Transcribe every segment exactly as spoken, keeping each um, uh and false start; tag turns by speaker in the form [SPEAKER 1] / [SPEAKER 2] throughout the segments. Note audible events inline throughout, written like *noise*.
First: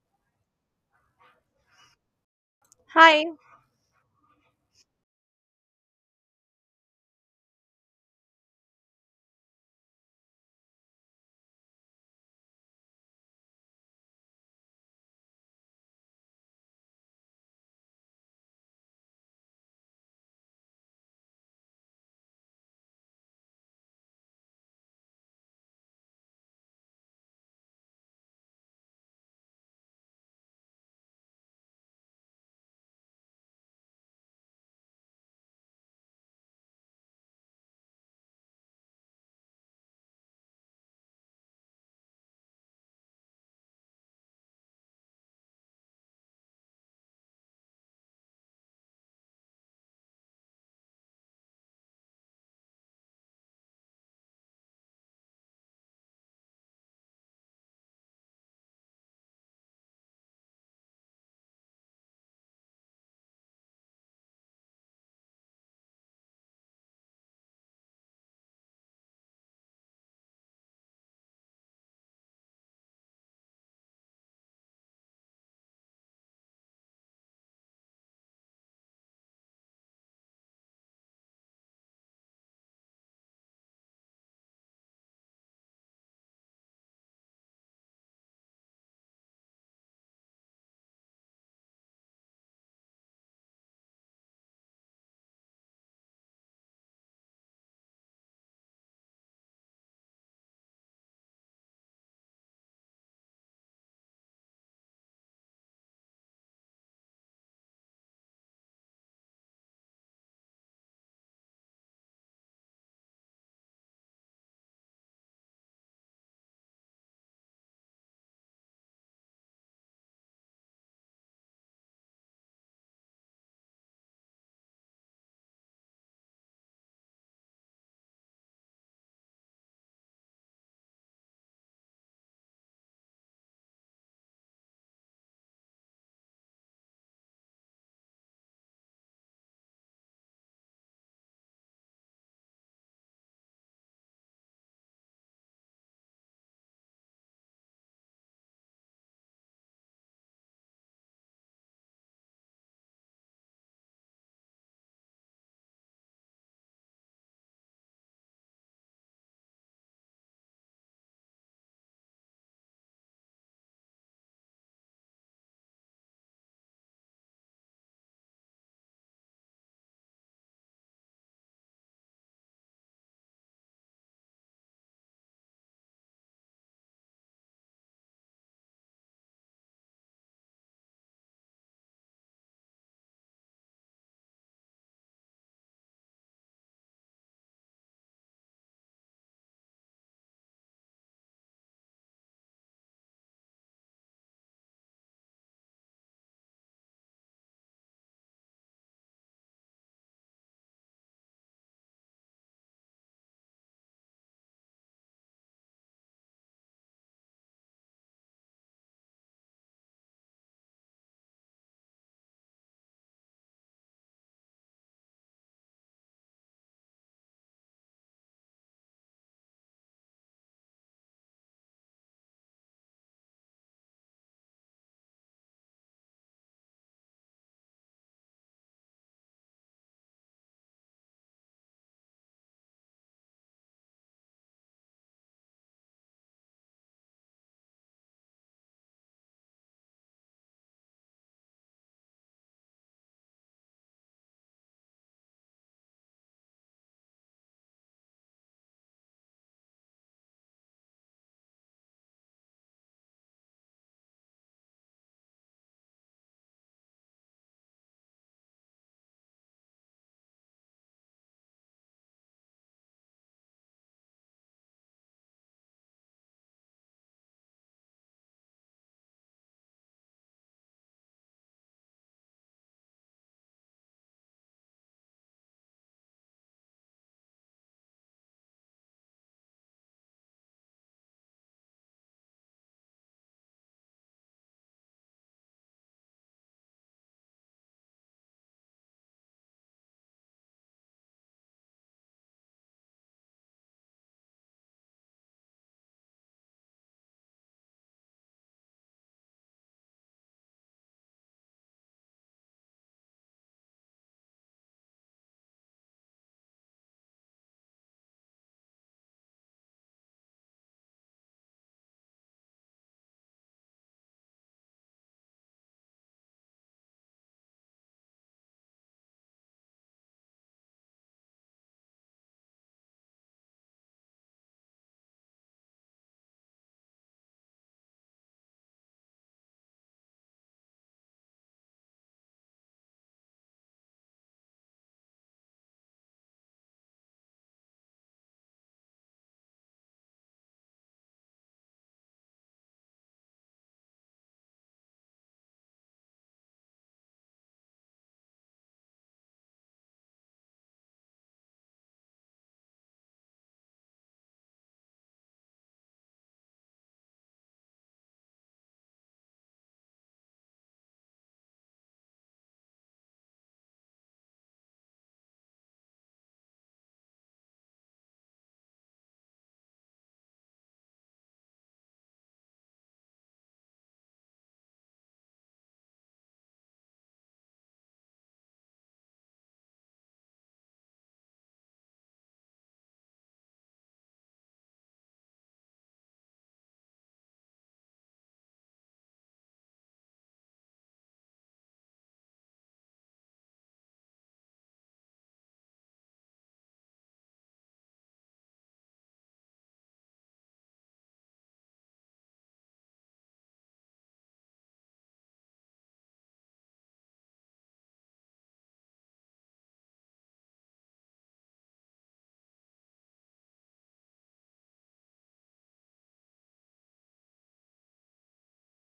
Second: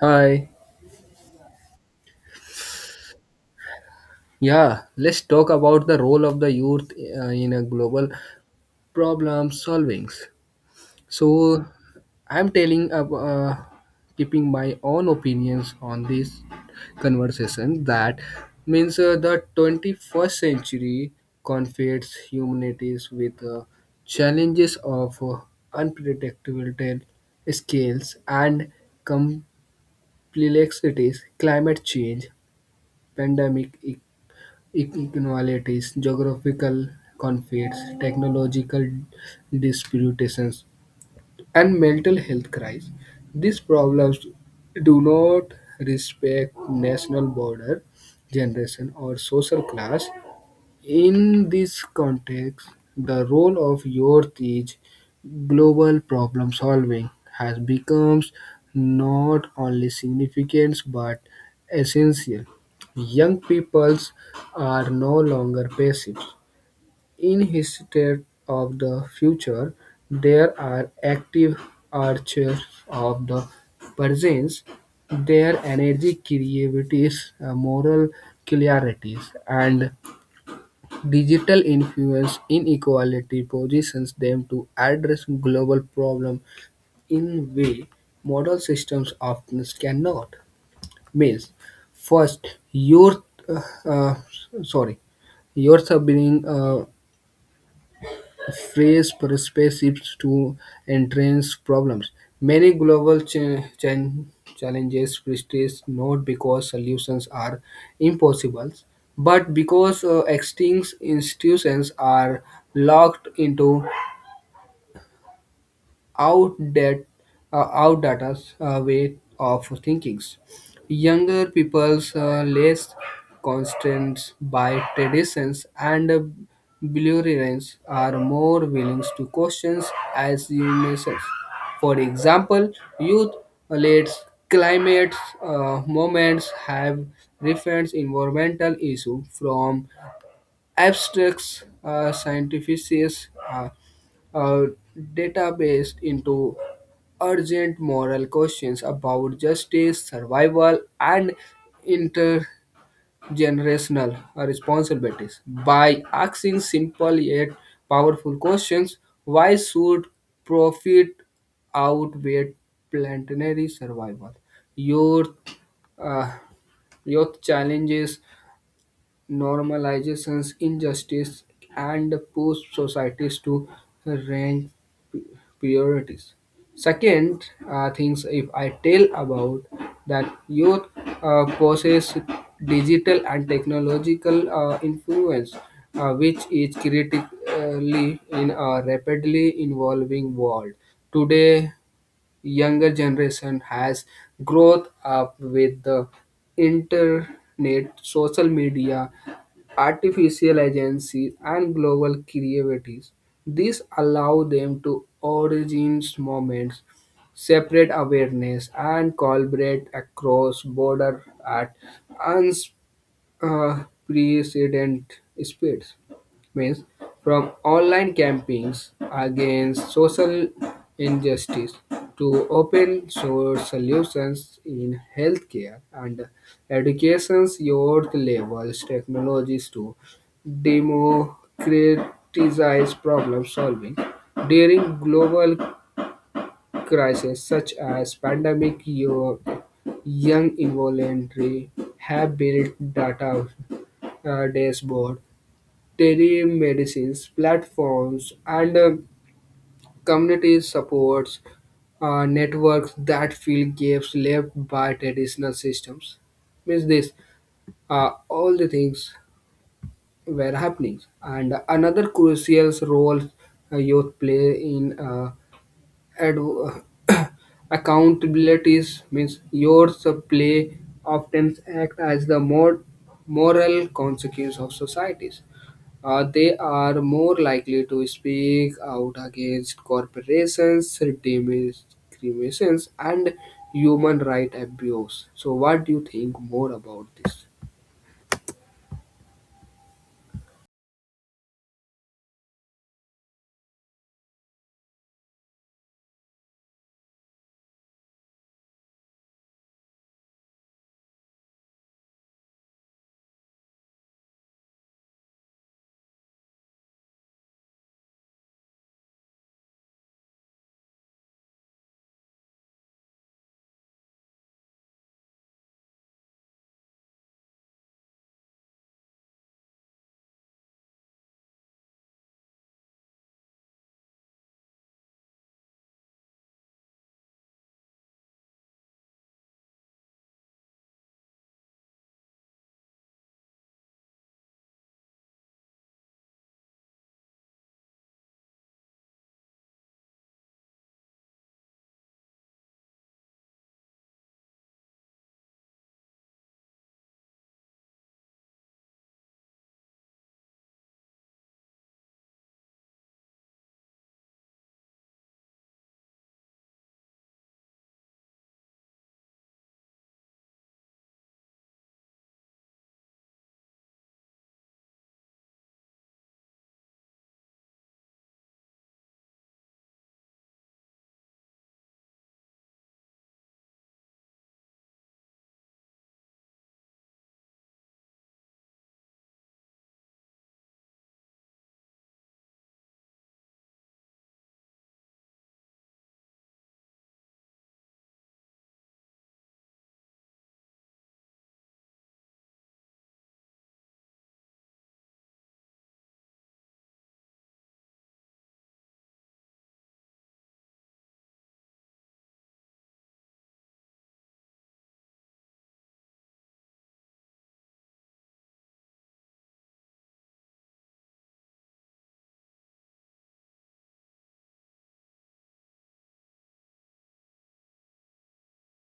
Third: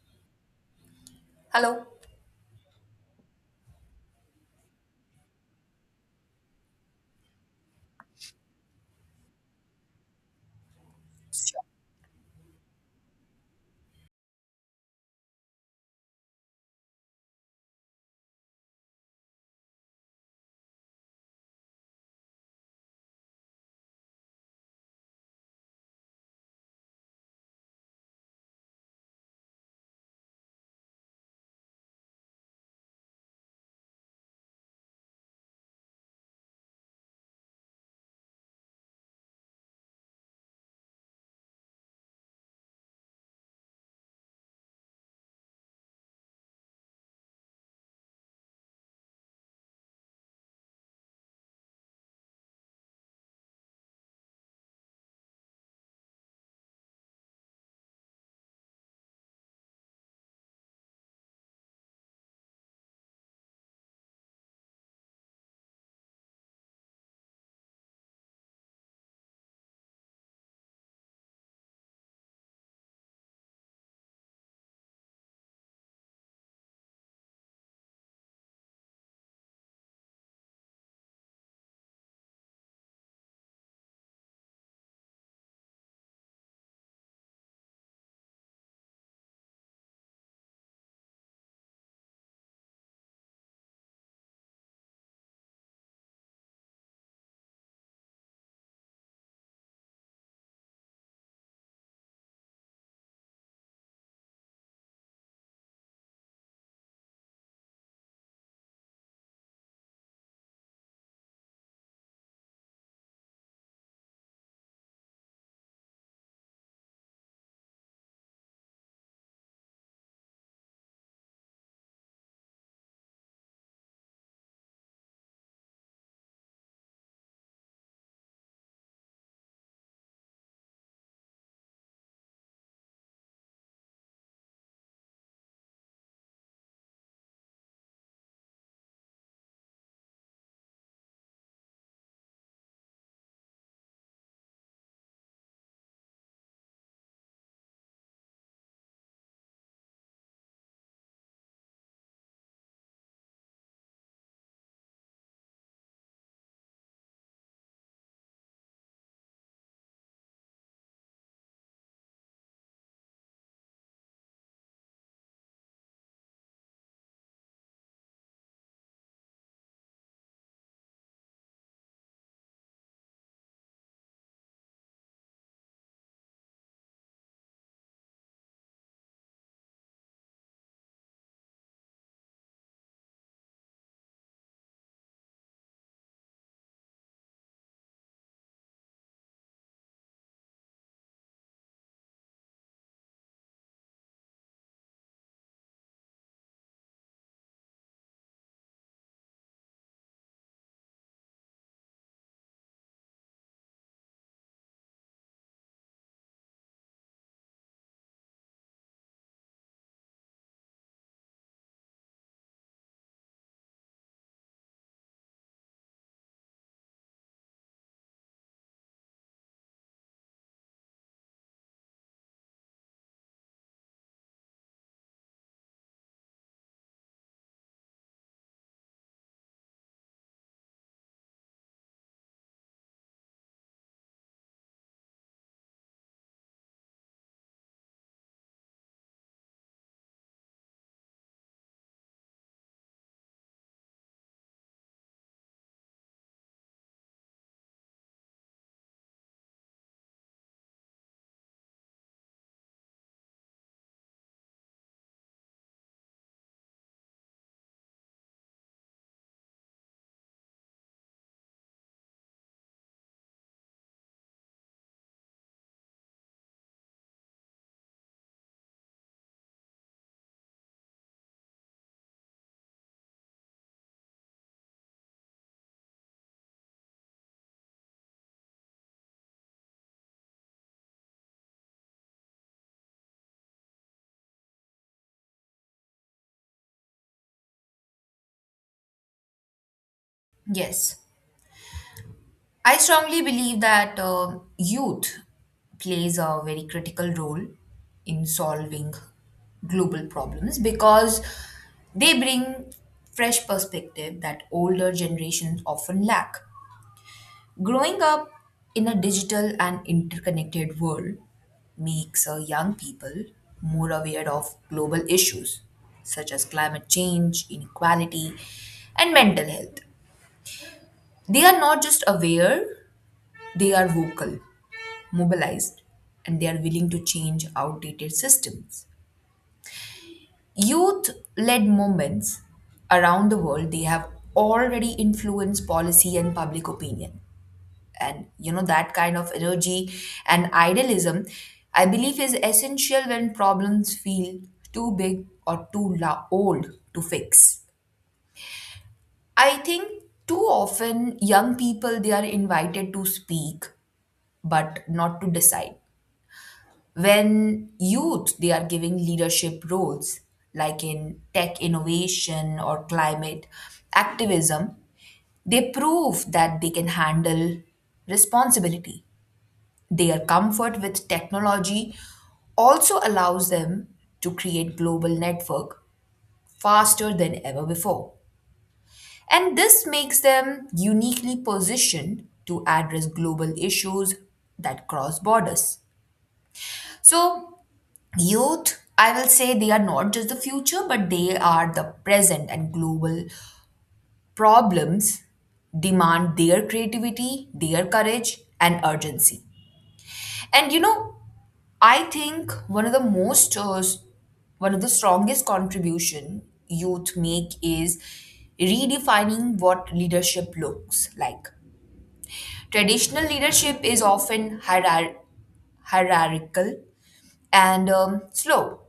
[SPEAKER 1] Hi.
[SPEAKER 2] Hello.
[SPEAKER 3] Hi.
[SPEAKER 1] Yeah, let's talk about the role of the youth uh, in a global problem solvings. So, I'm telling ab- uh, keeping my own opinions on this conversation that means uh, the twenty-first century confronts humanities with uh, challenges of uh, unpredictable scales and complexities, climate change, pandemic e- inequalities, geographical conflicts, technological disputations, and mental health crises. These problems do not respect national border, generation, or social class. In this context, the role of youth is global problem solving has become not only significant but essential. Young peoples are no longer passive. In his state of the future, there are active archers of the presence. Their energy, creativity, moral clarity, and digital influence inequality positions them to address global problems in way model systems often cannot. Means, first, youth, uh, uh, sorry, youth are being uh, phrase participates to entrance problems. Many global cha- chan- challenges persist not because solutions are impossible, but because uh, existing institutions are locked into outdated, uh, outdated uh, way of thinking. Younger people's uh, less constrained by traditions and uh, beliefs are more willing to question assumptions. For example, youth led climate uh, movements have referenced environmental issues from abstracts uh, scientific uh, uh, database into urgent moral questions about justice, survival, and intergenerational responsibilities. By asking simple yet powerful questions, why should profit outweigh planetary survival? Your uh, Youth challenges normalizes injustice and pushes societies to rank priorities. Second, uh, things if I tell about that youth uh, possess digital and technological uh, influence, uh, which is critically in a rapidly evolving world. Today, younger generation has growth up with the internet, social media, artificial agencies, and global creativities. This allow them to origins moments, separate awareness, and collaborate across border at uh, precedent speeds means from online campaigns against social injustice to open source solutions in healthcare and education's youth levels technologies to democratize problem solving during global crises such as pandemic your young involuntary have built data uh, dashboard, telemedicines platforms, and uh, community supports uh, networks that fill gaps left by traditional systems. Means this, uh, all the things were happening. And another crucial role uh, youth play in uh, adv- *coughs* *clears throat* accountabilities means your play often act as the more moral consequence of societies. Uh, they are more likely to speak out against corporations, discriminations, and human right abuse. So, what do you think more about this?
[SPEAKER 2] Yes. I strongly believe that um youth plays a very critical role in solving global problems because they bring fresh perspective that older generations often lack. Growing up in a digital and interconnected world makes uh, young people more aware of global issues such as climate change, inequality, and mental health. They are not just aware, they are vocal, mobilized, and they are willing to change outdated systems. Youth led movements around the world, they have already influenced policy and public opinion. And you know, that kind of energy and idealism, I believe, is essential when problems feel too big or too la- old to fix. I think too often young people they are invited to speak but not to decide. When youth they are giving leadership roles like in tech innovation or climate activism, they prove that they can handle responsibility. Their comfort with technology also allows them to create global network faster than ever before. And this makes them uniquely positioned to address global issues that cross borders. So, youth, I will say they are not just the future, but they are the present, and global problems demand their creativity, their courage, and urgency. And you know, I think one of the most, uh, s- one of the strongest contribution youth make is redefining what leadership looks like. Traditional leadership is often hierar- hierarchical and um, slow.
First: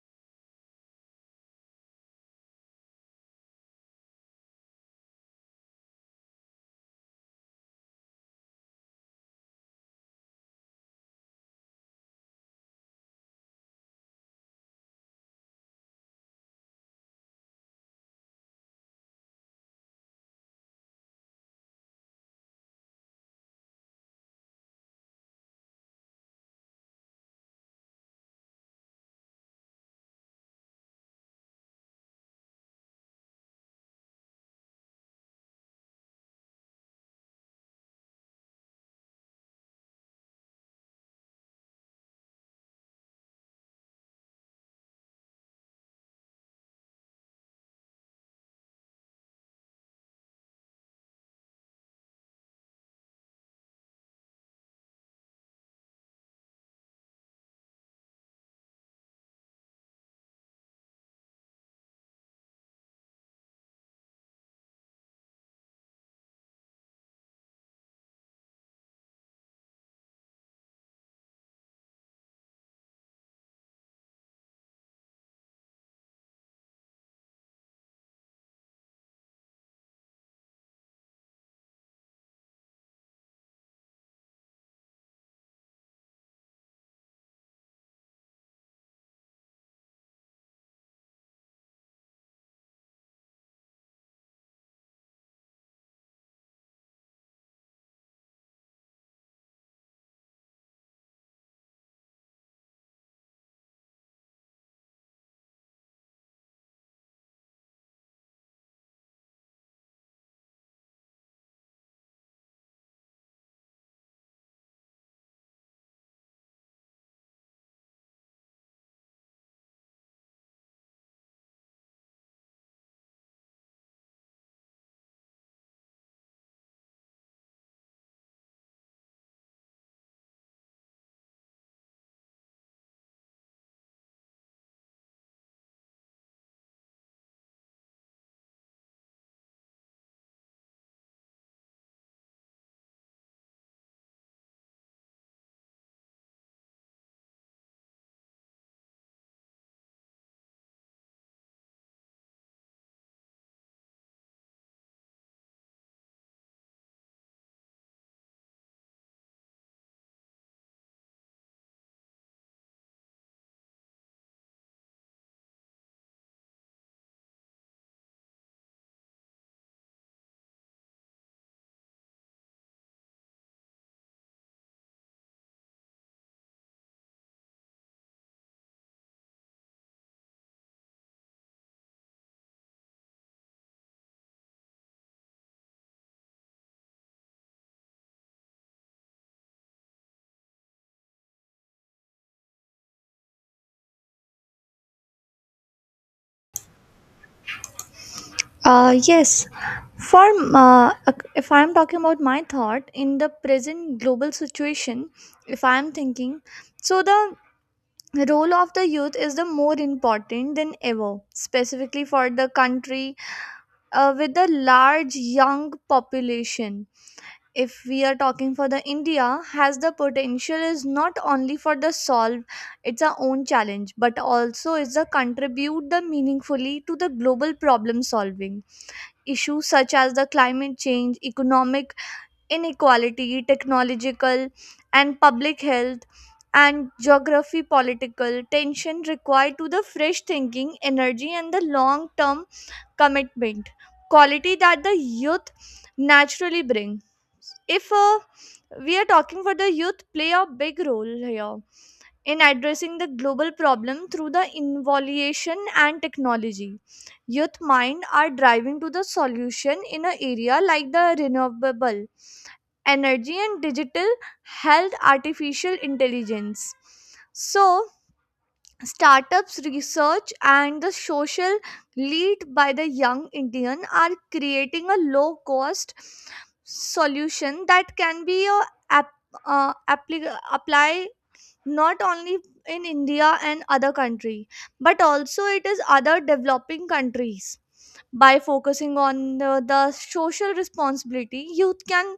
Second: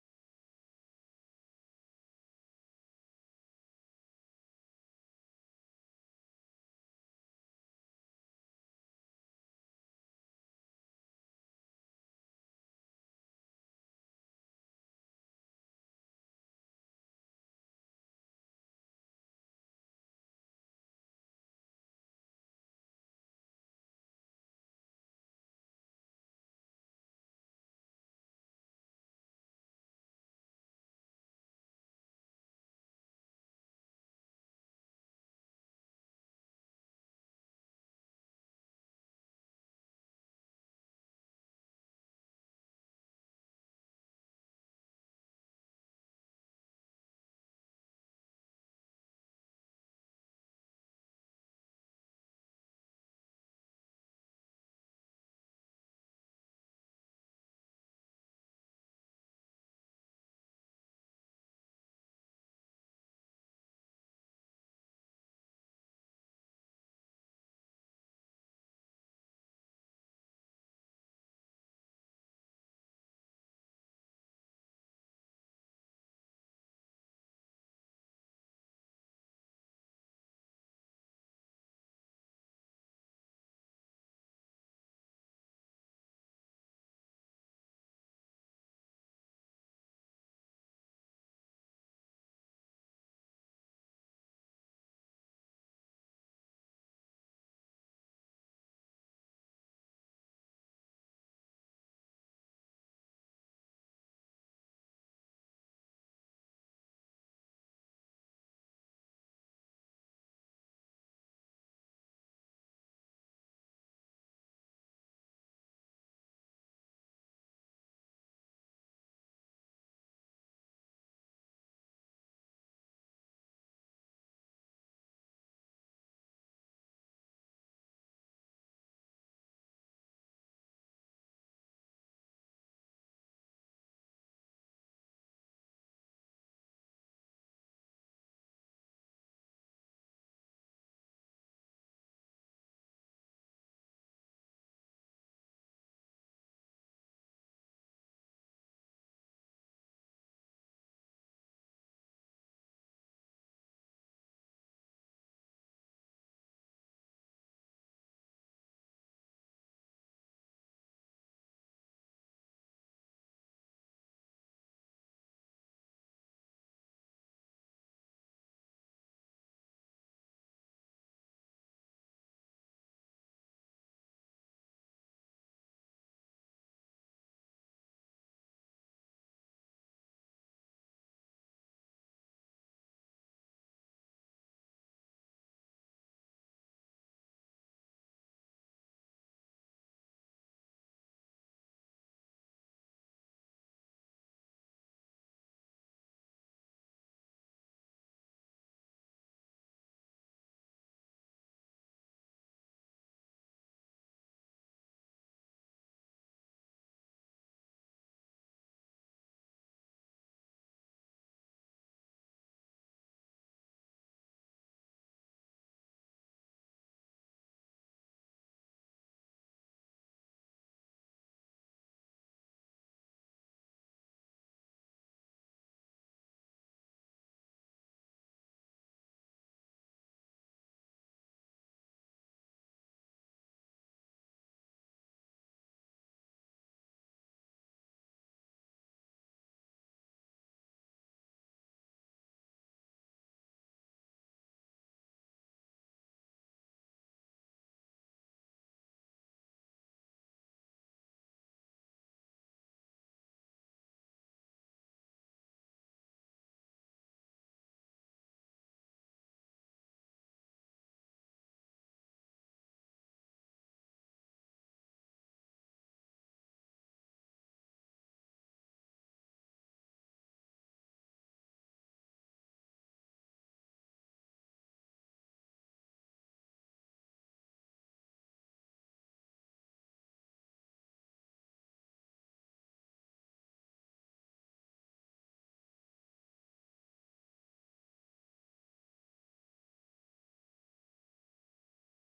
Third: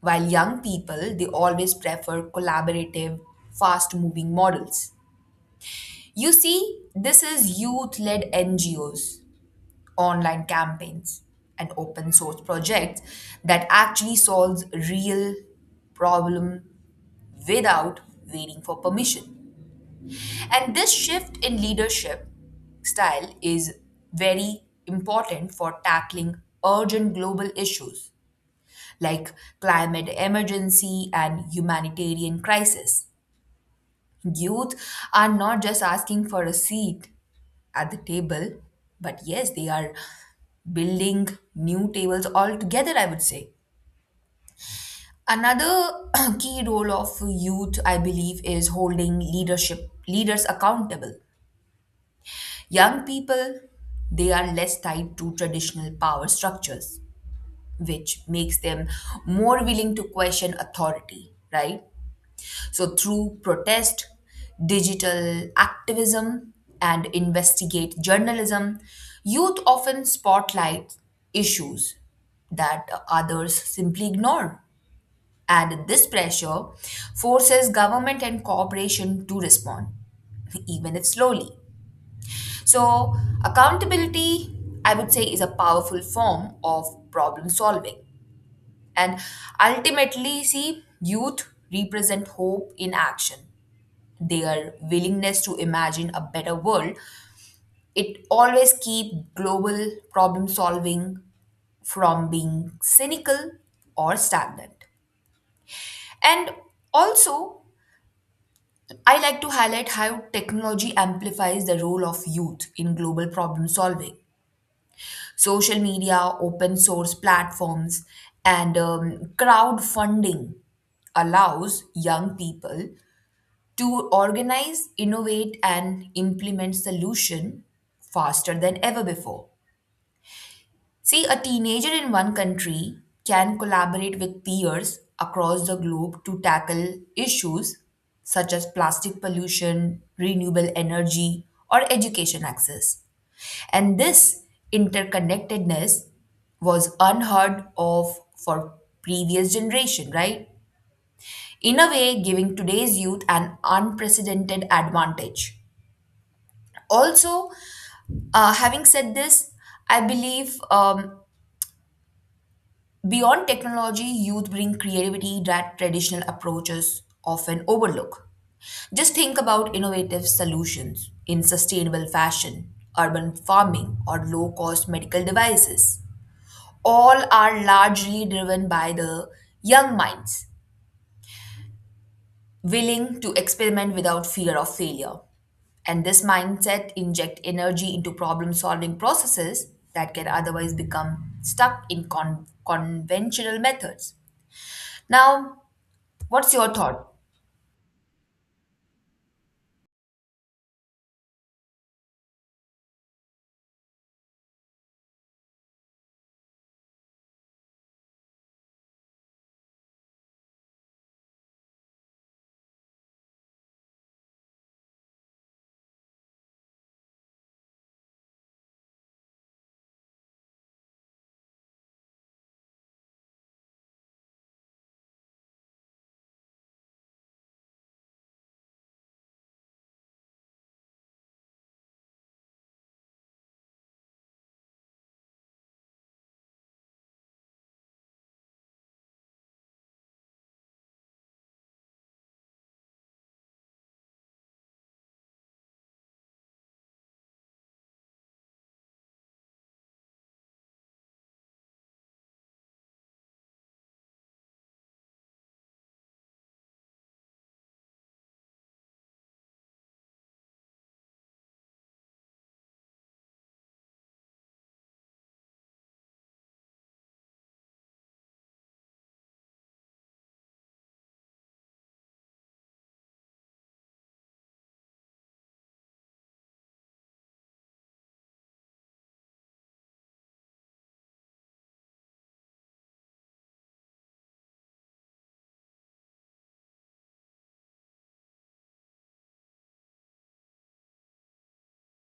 [SPEAKER 2] While young people, they always prefer collaborative, fast moving models. You see, this is youth led N G Os, online campaigns, and open source projects that actually solves real problem without waiting for permission. And this shift in leadership style is very important for tackling urgent global issues like climate emergency and humanitarian crisis. Youth are not just asking for a seat at the table, but yes, they are building new tables altogether, I would say. Another *clears throat* key role of youth, I believe, is holding leadership leaders accountable. Young people, they are less tied to traditional power structures, which makes them more willing to question authority, right? So, through protest, digital activism, and investigative journalism, youth often spotlight issues that others simply ignore. And this pressure forces government and corporation to respond, even if slowly. So, accountability, I would say, is a powerful form of problem solving. And ultimately, see, youth represent hope in action their willingness to imagine a better world, it always keep global problem solving from being cynical or stagnant. And also, I like to highlight how technology amplifies the role of youth in global problem solving. Social media, open source platforms, and um, crowdfunding allows young people to organize, innovate, and implement solution faster than ever before. See, a teenager in one country can collaborate with peers across the globe to tackle issues such as plastic pollution, renewable energy, or education access. And this interconnectedness was unheard of for previous generation, right? In a way, giving today's youth an unprecedented advantage. Also, uh, having said this, I believe um, beyond technology, youth bring creativity that traditional approaches often overlook. Just think about innovative solutions in sustainable fashion, urban farming, or low cost medical devices. All are largely driven by the young minds willing to experiment without fear of failure. And this mindset inject energy into problem solving processes that can otherwise become stuck in con- conventional methods. Now, what's your thought?
[SPEAKER 3] Uh, yes, for uh, if I'm talking about my thought in the present global situation, if I'm thinking, so the role of the youth is the more important than ever, specifically for the country uh, with the large young population. If we are talking for the India, has the potential is not only for the solve its a own challenge, but also is the contribute the meaningfully to the global problem solving issues such as the climate change, economic inequality, technological and public health and geography political tension required to the fresh thinking, energy and the long term commitment. Quality that the youth naturally bring. If uh, we are talking for the youth play a big role here in addressing the global problem through the innovation and technology. Youth mind are driving to the solution in an area like the renewable energy and digital health artificial intelligence. So startups research and the social lead by the young Indian are creating a low cost solution that can be a app, uh, applic- apply not only in India and other country, but also it is other developing countries. By focusing on the, the social responsibility, youth can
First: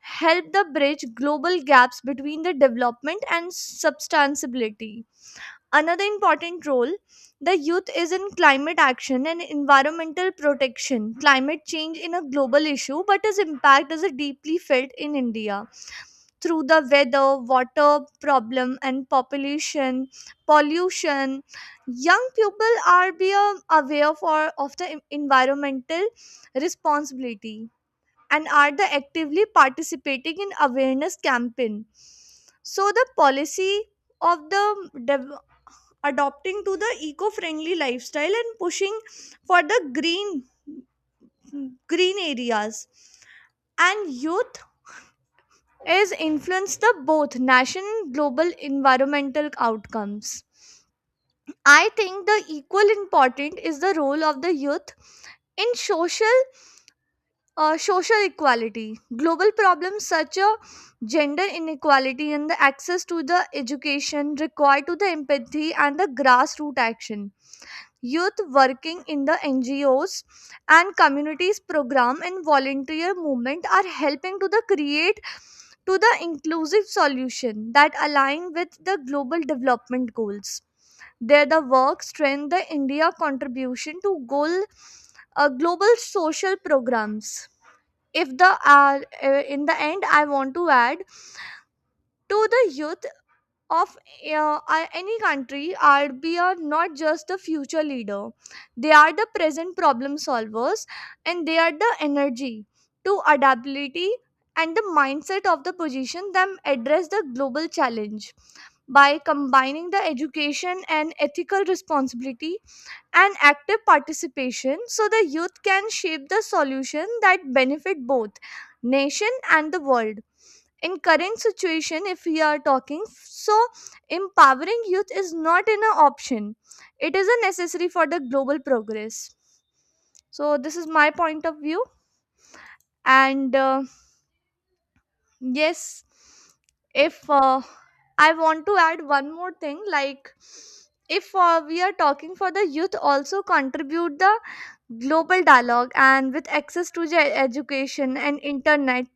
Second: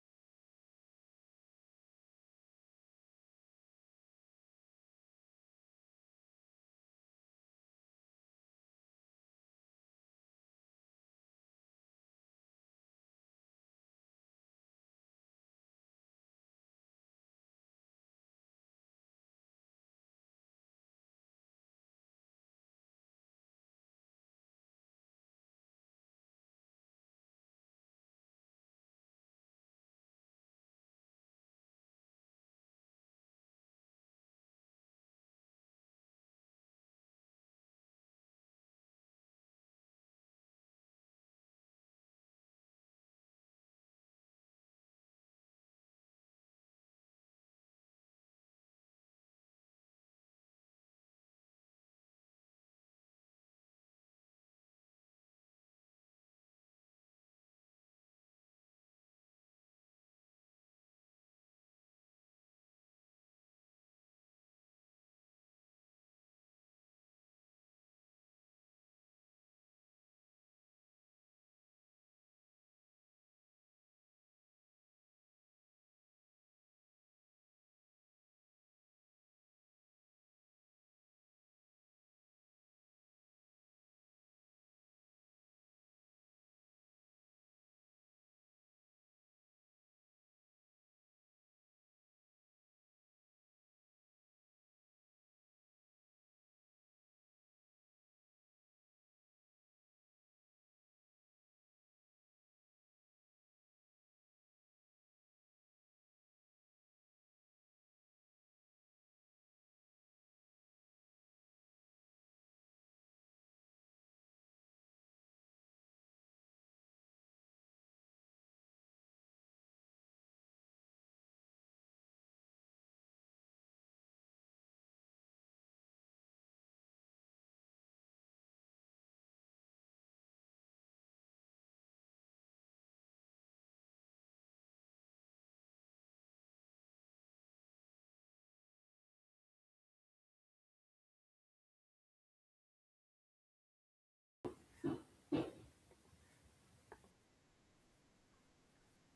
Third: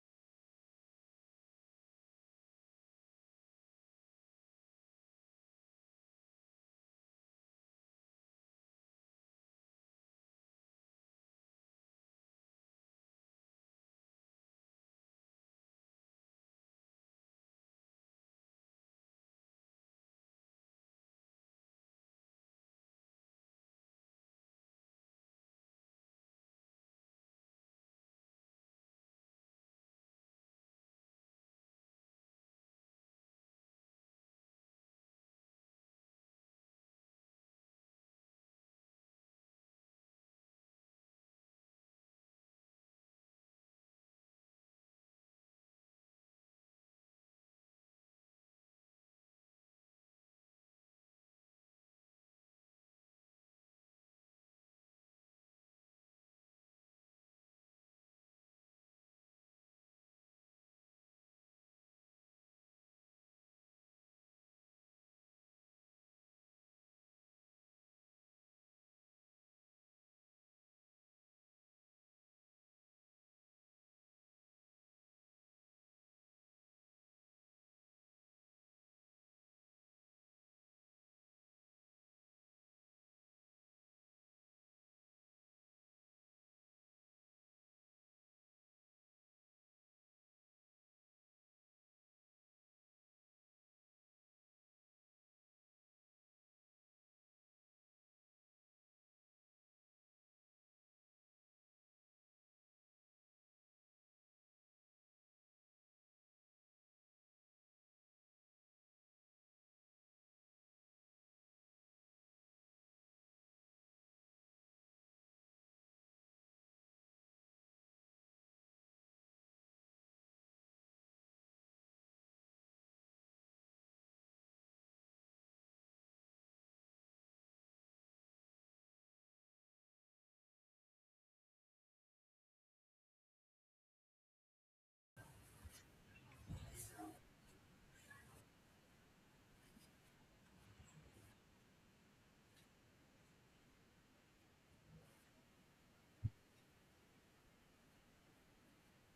[SPEAKER 3] help the bridge global gaps between the development and substantiability. Another important role the youth is in climate action and environmental protection. Climate change in a global issue, but its impact is deeply felt in India through the weather, water problem, and population pollution. Young people are being aware for of the en- environmental responsibility and are the actively participating in awareness campaign. So the policy of the dev- adopting to the eco-friendly lifestyle and pushing for the green green areas and youth is influence the both national and global environmental outcomes. I think the equal important is the role of the youth in social uh, social equality. Global problems such as gender inequality and the access to the education require to the empathy and the grassroots action youth working in the N G Os and communities program and volunteer movement are helping to the create to the inclusive solution that align with the global development goals. There the work strengthen the India contribution to goal uh, global social programs. If the uh, uh, In the end, I want to add to the youth of uh, uh, any country are be are not just the future leader, they are the present problem solvers, and they are the energy to adaptability and the mindset of the position them address the global challenge by combining the education and ethical responsibility and active participation, so the youth can shape the solution that benefit both nation and the world. In current situation, if we are talking, so empowering youth is not an option, it is a necessary for the global progress. So this is my point of view. And uh, yes. if uh, I want to add one more thing, like, if uh, we are talking for the youth also contribute the global dialogue and with access to the education and internet